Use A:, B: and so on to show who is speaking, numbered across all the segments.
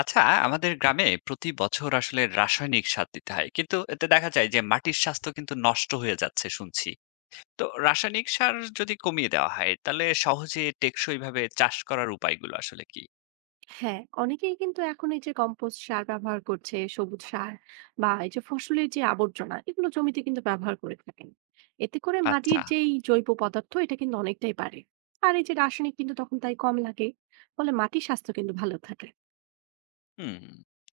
A: আচ্ছা। আমাদের গ্রামে প্রতি বছর আসলে রাসায়নিক সার দিতে হয় কিন্তু এতে দেখা যায় যে মাটির স্বাস্থ্য কিন্তু নষ্ট হয়ে যাচ্ছে শুনছি। তো রাসায়নিক সার যদি কমিয়ে দেওয়া হয় তাহলে সহজে টেকসই ভাবে চাষ করার উপায়গুলো আসলে কি?
B: হ্যাঁ, অনেকেই কিন্তু এখন এই যে কম্পোস্ট সার ব্যবহার করছে, সবুজ সার বা এই যে ফসলের যে আবর্জনা এগুলো জমিতে কিন্তু ব্যবহার করে থাকেন। এতে করে মাটির
A: আচ্ছা।
B: যেই জৈব পদার্থ এটা কিন্তু অনেকটাই বাড়ে। আর এই যে রাসায়নিক কিন্তু তখন তাই কম লাগে, ফলে মাটির স্বাস্থ্য কিন্তু ভালো থাকে।
A: হুম।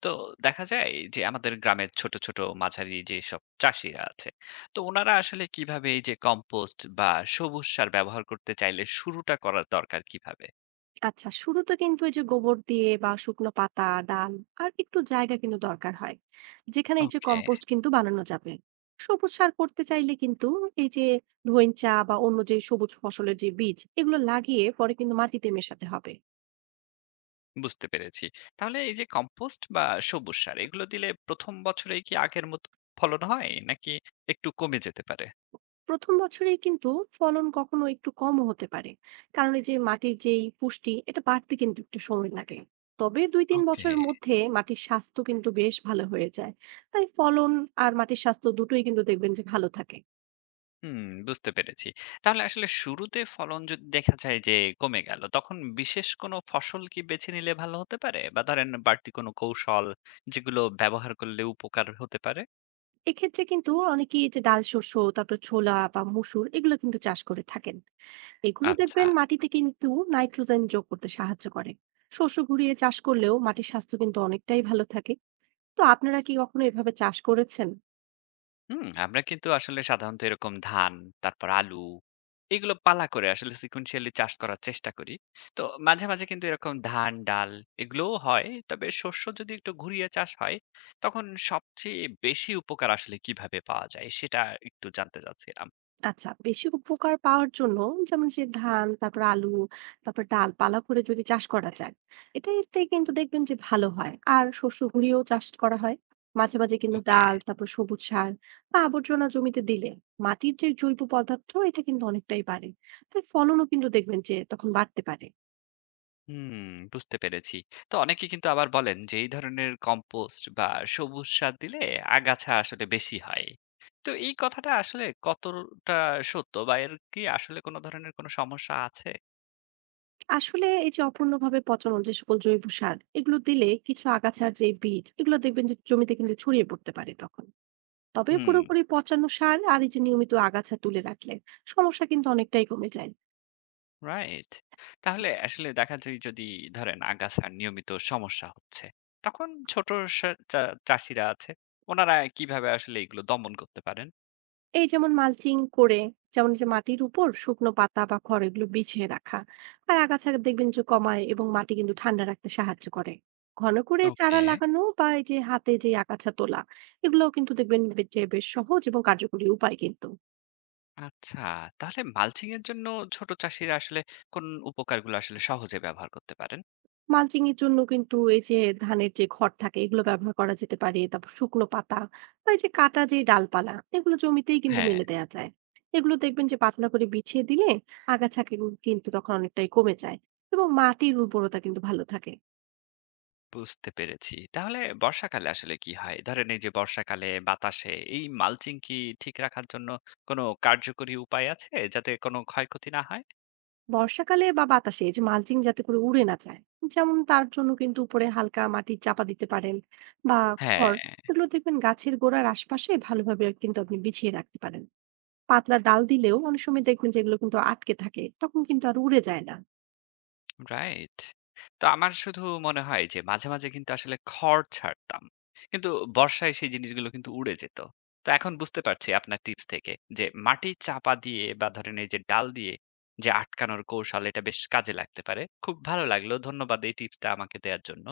A: তো দেখা যায় যে আমাদের গ্রামের ছোট ছোট মাঝারি যে সব চাষিরা আছে, তো ওনারা আসলে কিভাবে এই যে কম্পোস্ট বা সবুজ সার ব্যবহার করতে চাইলে শুরুটা করার দরকার কিভাবে?
B: আচ্ছা, শুরুতে কিন্তু এই যে গোবর দিয়ে বা শুকনো পাতা ডাল আর একটু জায়গা কিন্তু দরকার হয়, যেখানে এই যে
A: ওকে।
B: কম্পোস্ট কিন্তু বানানো যাবে। সবুজ সার করতে চাইলে কিন্তু এই যে ধইঞ্চা বা অন্য যে সবুজ ফসলের যে বীজ এগুলো লাগিয়ে পরে কিন্তু মাটিতে মেশাতে হবে।
A: বুঝতে পেরেছি। তাহলে এই যে কম্পোস্ট বা সবুজ সার এগুলো দিলে ১ম বছরেই কি আগের মতো ফলন হয়? নাকি একটু কমে যেতে পারে?
B: প্রথম বছরেই কিন্তু ফলন কখনো একটু কমও হতে পারে, কারণ এই যে মাটির যেই পুষ্টি এটা বাড়তে কিন্তু একটু সময় লাগে। তবে দুই তিন
A: ওকে।
B: বছরের মধ্যে মাটির স্বাস্থ্য কিন্তু বেশ ভালো হয়ে যায়। তাই ফলন আর মাটির স্বাস্থ্য দুটোই কিন্তু দেখবেন যে ভালো থাকে।
A: হুম, বুঝতে পেরেছি। তাহলে আসলে শুরুতে ফলন যদি দেখা যায় যে কমে গেল, তখন বিশেষ কোনো ফসল কি বেছে নিলে ভালো হতে পারে? বা ধরেন বাড়তি কোনো কৌশল যেগুলো ব্যবহার করলে উপকার হতে পারে?
B: এক্ষেত্রে কিন্তু অনেকেই যে ডাল শস্য, তারপর ছোলা বা মসুর এগুলো কিন্তু চাষ করে থাকেন। এগুলো
A: আচ্ছা।
B: দেখবেন মাটিতে কিন্তু নাইট্রোজেন যোগ করতে সাহায্য করে। শস্য ঘুরিয়ে চাষ করলেও মাটির স্বাস্থ্য কিন্তু অনেকটাই ভালো থাকে। তো আপনারা কি কখনো এভাবে চাষ করেছেন?
A: হুম, আমরা কিন্তু আসলে সাধারণত এরকম ধান, তারপর আলু এগুলো পালা করে আসলে sequentially চাষ করার চেষ্টা করি। তো মাঝে, মাঝে কিন্তু এরকম ধান, ডাল এগুলোও হয়। তবে শস্য যদি একটু ঘুরিয়ে চাষ হয়, তখন সবচেয়ে বেশি উপকার আসলে কিভাবে পাওয়া যায়? সেটা একটু জানতে চাচ্ছিলাম।
B: আচ্ছা, বেশি উপকার পাওয়ার জন্য যেমন যে ধান, তারপর আলু, তারপর ডাল পালা করে যদি চাষ করা যায়, এতে কিন্তু দেখবেন যে ভালো হয় আর শস্য ঘুরিয়েও চাষ করা হয়। মাঝে মাঝে কিন্তু
A: ওকে।
B: ডাল, তারপর সবুজ সার বা আবর্জনা জমিতে দিলে মাটির যে জৈব পদার্থ এটা কিন্তু অনেকটাই বাড়ে। তাই ফলনও কিন্তু দেখবেন যে তখন বাড়তে পারে।
A: হুম, বুঝতে পেরেছি। তো অনেকে কিন্তু আবার বলেন যে এই ধরনের কম্পোস্ট বা সবুজ সার দিলে আগাছা আসলে বেশি হয়। তো এই কথাটা আসলে কতটা সত্য বা এর কি আসলে কোনো ধরনের কোনো সমস্যা আছে?
B: আসলে এই যে অপূর্ণভাবে পচানো যে সকল জৈব সার এগুলো দিলে কিছু আগাছার যে বীজ এগুলো দেখবেন যে জমিতে কিন্তু ছড়িয়ে পড়তে পারে তখন। তবে
A: হুম,
B: পুরোপুরি পচানো সার আর এই যে নিয়মিত আগাছা তুলে রাখলে সমস্যা কিন্তু অনেকটাই কমে যায়।
A: রাইট। তাহলে আসলে দেখা যায় যদি ধরেন আগাছার নিয়মিত সমস্যা হচ্ছে, তখন ছোট সা চা চাষিরা আছে, ওনারা কিভাবে আসলে এগুলো দমন করতে পারেন?
B: এই যেমন মালচিং করে, যেমন এই যে মাটির উপর শুকনো পাতা বা খড় এগুলো বিছিয়ে রাখা, আর আগাছা দেখবেন যে কমায় এবং মাটি কিন্তু ঠান্ডা রাখতে সাহায্য করে। ঘন করে
A: ওকে।
B: চারা লাগানো বা এই যে হাতে যে আগাছা তোলা, এগুলোও কিন্তু দেখবেন যে বেশ সহজ এবং কার্যকরী উপায় কিন্তু।
A: আচ্ছা, তাহলে মালচিং এর জন্য ছোট চাষীরা আসলে কোন উপকারগুলো আসলে সহজে ব্যবহার করতে পারেন?
B: মালচিং এর জন্য কিন্তু এই যে ধানের যে খড় থাকে এগুলো ব্যবহার করা যেতে পারে, তারপর শুকনো পাতা বা এই যে কাটা যে ডালপালা এগুলো জমিতেই কিন্তু
A: হ্যাঁ,
B: মেলে দেওয়া যায়। এগুলো দেখবেন যে পাতলা করে বিছিয়ে দিলে আগাছা কিন্তু তখন অনেকটাই কমে যায় এবং মাটির উর্বরতা কিন্তু ভালো থাকে।
A: বুঝতে পেরেছি। তাহলে বর্ষাকালে আসলে কি হয়? ধরেন এই যে বর্ষাকালে বাতাসে এই মালচিং কি ঠিক রাখার জন্য কোনো কার্যকরী উপায় আছে যাতে কোনো ক্ষয়ক্ষতি না হয়?
B: বর্ষাকালে বা বাতাসে এই যে মালচিং যাতে করে উড়ে না যায়, যেমন তার জন্য কিন্তু উপরে হালকা মাটির চাপা দিতে পারেন, বা
A: হ্যাঁ।
B: খড় এগুলো দেখবেন গাছের গোড়ার আশপাশে ভালোভাবে কিন্তু আপনি বিছিয়ে রাখতে পারেন। পাতলা ডাল দিলেও অনেক সময় দেখবেন যে এগুলো কিন্তু আটকে থাকে। তখন কিন্তু আর উড়ে যায় না।
A: রাইট। তো আমার শুধু মনে হয় যে মাঝে, মাঝে কিন্তু আসলে খড় ছাড়তাম। কিন্তু বর্ষায় সেই জিনিসগুলো কিন্তু উড়ে যেত। তো এখন বুঝতে পারছি আপনার টিপস থেকে যে মাটি চাপা দিয়ে বা ধরেন এই যে ডাল দিয়ে যে আটকানোর কৌশল এটা বেশ কাজে লাগতে পারে। খুব ভালো লাগলো। ধন্যবাদ এই টিপসটা আমাকে দেয়ার জন্য।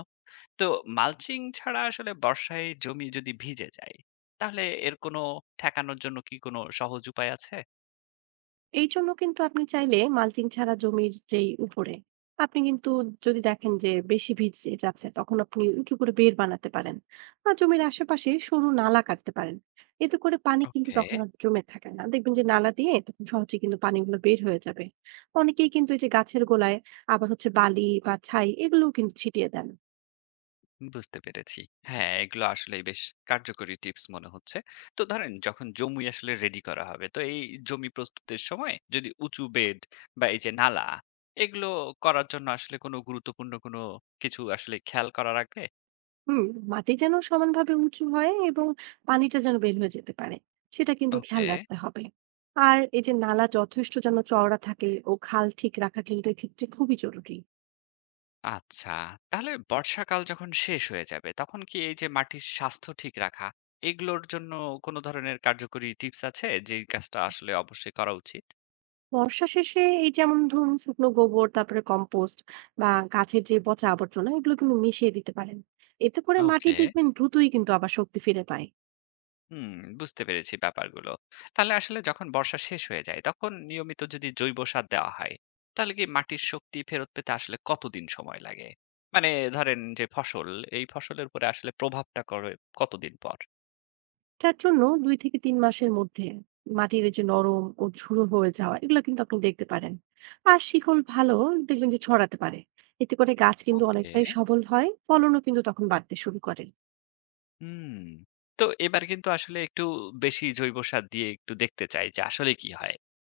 A: তো মালচিং ছাড়া আসলে বর্ষায় জমি যদি ভিজে যায় তাহলে এর কোনো ঠেকানোর জন্য কি কোনো সহজ উপায় আছে?
B: এইজন্য কিন্তু আপনি চাইলে মালচিং ছাড়া জমির যেই উপরে, আপনি কিন্তু যদি দেখেন যে বেশি ভিজে যাচ্ছে, তখন আপনি উঁচু করে বেড় বানাতে পারেন। বা জমির আশেপাশে সরু নালা কাটতে পারেন। এতে করে পানি কিন্তু
A: ওকে।
B: তখন আর জমে থাকে না। দেখবেন যে নালা দিয়ে তখন সহজে কিন্তু পানিগুলো বের হয়ে যাবে। অনেকেই কিন্তু এই যে গাছের গোড়ায় আবার হচ্ছে বালি বা ছাই এগুলোও কিন্তু ছিটিয়ে দেন।
A: বুঝতে পেরেছি। হ্যাঁ, এগুলো আসলেই বেশ কার্যকরী টিপস মনে হচ্ছে। তো ধরেন যখন জমি আসলে রেডি করা হবে, তো এই জমি প্রস্তুতের সময় যদি উঁচু বেড বা এই যে নালা, এগুলো করার জন্য আসলে কোনো গুরুত্বপূর্ণ কোনো কিছু আসলে খেয়াল করা রাখবে?
B: হুম, মাটি যেন সমানভাবে উঁচু হয় এবং পানিটা যেন বের হয়ে যেতে পারে, সেটা কিন্তু খেয়াল
A: ওকে,
B: রাখতে হবে। আর এই যে নালা যথেষ্ট যেন চওড়া থাকে ও খাল ঠিক রাখা কিন্তু এক্ষেত্রে খুবই জরুরি।
A: আচ্ছা। তাহলে বর্ষাকাল যখন শেষ হয়ে যাবে, তখন কি এই যে মাটির স্বাস্থ্য ঠিক রাখা, এগুলোর জন্য কোনো ধরনের কার্যকরী টিপস আছে যেই কাজটা আসলে অবশ্যই করা উচিত?
B: বর্ষা শেষে এই যেমন ধরুন শুকনো গোবর, তারপরে কম্পোস্ট বা গাছের যে পচা আবর্জনা এগুলো কিন্তু মিশিয়ে দিতে পারেন। এতে করে মাটি
A: ওকে।
B: দেখবেন দ্রুতই কিন্তু আবার শক্তি ফিরে পায়।
A: হুম, বুঝতে পেরেছি ব্যাপারগুলো। তাহলে আসলে যখন বর্ষা শেষ হয়ে যায়, তখন নিয়মিত যদি জৈব সার দেওয়া হয়, তাহলে কি মাটির শক্তি ফেরত পেতে আসলে কতদিন সময় লাগে? মানে ধরেন যে ফসল, এই ফসলের উপরে আসলে প্রভাবটা করে কতদিন পর?
B: এটার জন্য ২ থেকে ৩ মাসের মধ্যে মাটির এই যে নরম ও ঝুড়ো হয়ে যাওয়া এগুলো কিন্তু আপনি দেখতে পারেন। আর শিকড় ভালো দেখবেন যে ছড়াতে পারে। এতে করে গাছ কিন্তু
A: ওকে।
B: অনেকটাই সবল হয়, ফলনও কিন্তু তখন বাড়তে শুরু করে।
A: হুম। তো এবার কিন্তু আসলে একটু বেশি জৈব সার দিয়ে একটু দেখতে চাই যে আসলে কি হয়?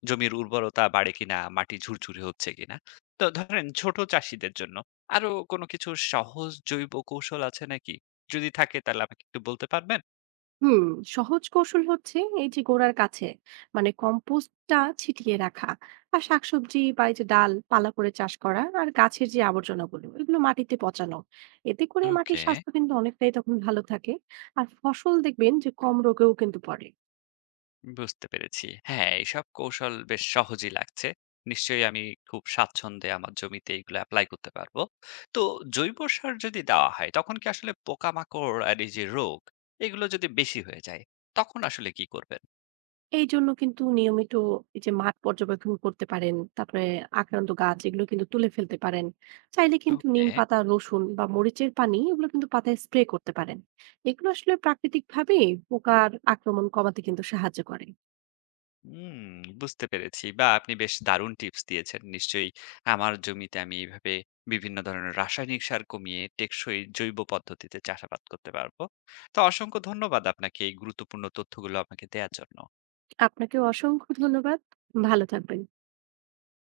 A: জমির উর্বরতা বাড়ে কিনা, মাটি ঝুরঝুরে হচ্ছে কিনা? তো ধরেন ছোট চাষীদের জন্য আরো কোনো কিছু সহজ জৈব কৌশল আছে নাকি? যদি থাকে তাহলে আমাকে একটু বলতে পারবেন?
B: হুম, সহজ কৌশল হচ্ছে এই যে গোড়ার কাছে মানে কম্পোস্টটা ছিটিয়ে রাখা, আর শাকসবজি বা এই যে ডাল পালা করে চাষ করা, আর গাছের যে আবর্জনাগুলো এগুলো মাটিতে পচানো। এতে করে
A: ওকে।
B: মাটির স্বাস্থ্য কিন্তু অনেকটাই তখন ভালো থাকে। আর ফসল দেখবেন যে কম রোগেও কিন্তু পড়ে।
A: বুঝতে পেরেছি। হ্যাঁ, এইসব কৌশল বেশ সহজই লাগছে। নিশ্চয়ই আমি খুব স্বাচ্ছন্দ্যে আমার জমিতে এগুলো এপ্লাই করতে পারবো। তো জৈব সার যদি দেওয়া হয় তখন কি আসলে পোকামাকড় আর এই যে রোগ এগুলো যদি বেশি হয়ে যায় তখন আসলে কি করবেন?
B: এইজন্য কিন্তু নিয়মিত এই যে মাঠ পর্যবেক্ষণ করতে পারেন, তারপরে আক্রান্ত গাছ এগুলো কিন্তু তুলে ফেলতে পারেন। চাইলে কিন্তু নিম
A: ওকে।
B: পাতা, রসুন বা মরিচের পানি এগুলো কিন্তু পাতায় স্প্রে করতে পারেন। এগুলো আসলে প্রাকৃতিকভাবে পোকার আক্রমণ কমাতে কিন্তু সাহায্য করে।
A: হুম, বুঝতে পেরেছি। বা আপনি বেশ দারুণ টিপস দিয়েছেন। নিশ্চয়ই আমার জমিতে আমি এইভাবে বিভিন্ন ধরনের রাসায়নিক সার কমিয়ে টেকসই জৈব পদ্ধতিতে চাষাবাদ করতে পারবো। তো অসংখ্য ধন্যবাদ আপনাকে এই গুরুত্বপূর্ণ তথ্যগুলো আমাকে দেয়ার জন্য।
B: আপনাকেও অসংখ্য ধন্যবাদ। ভালো থাকবেন।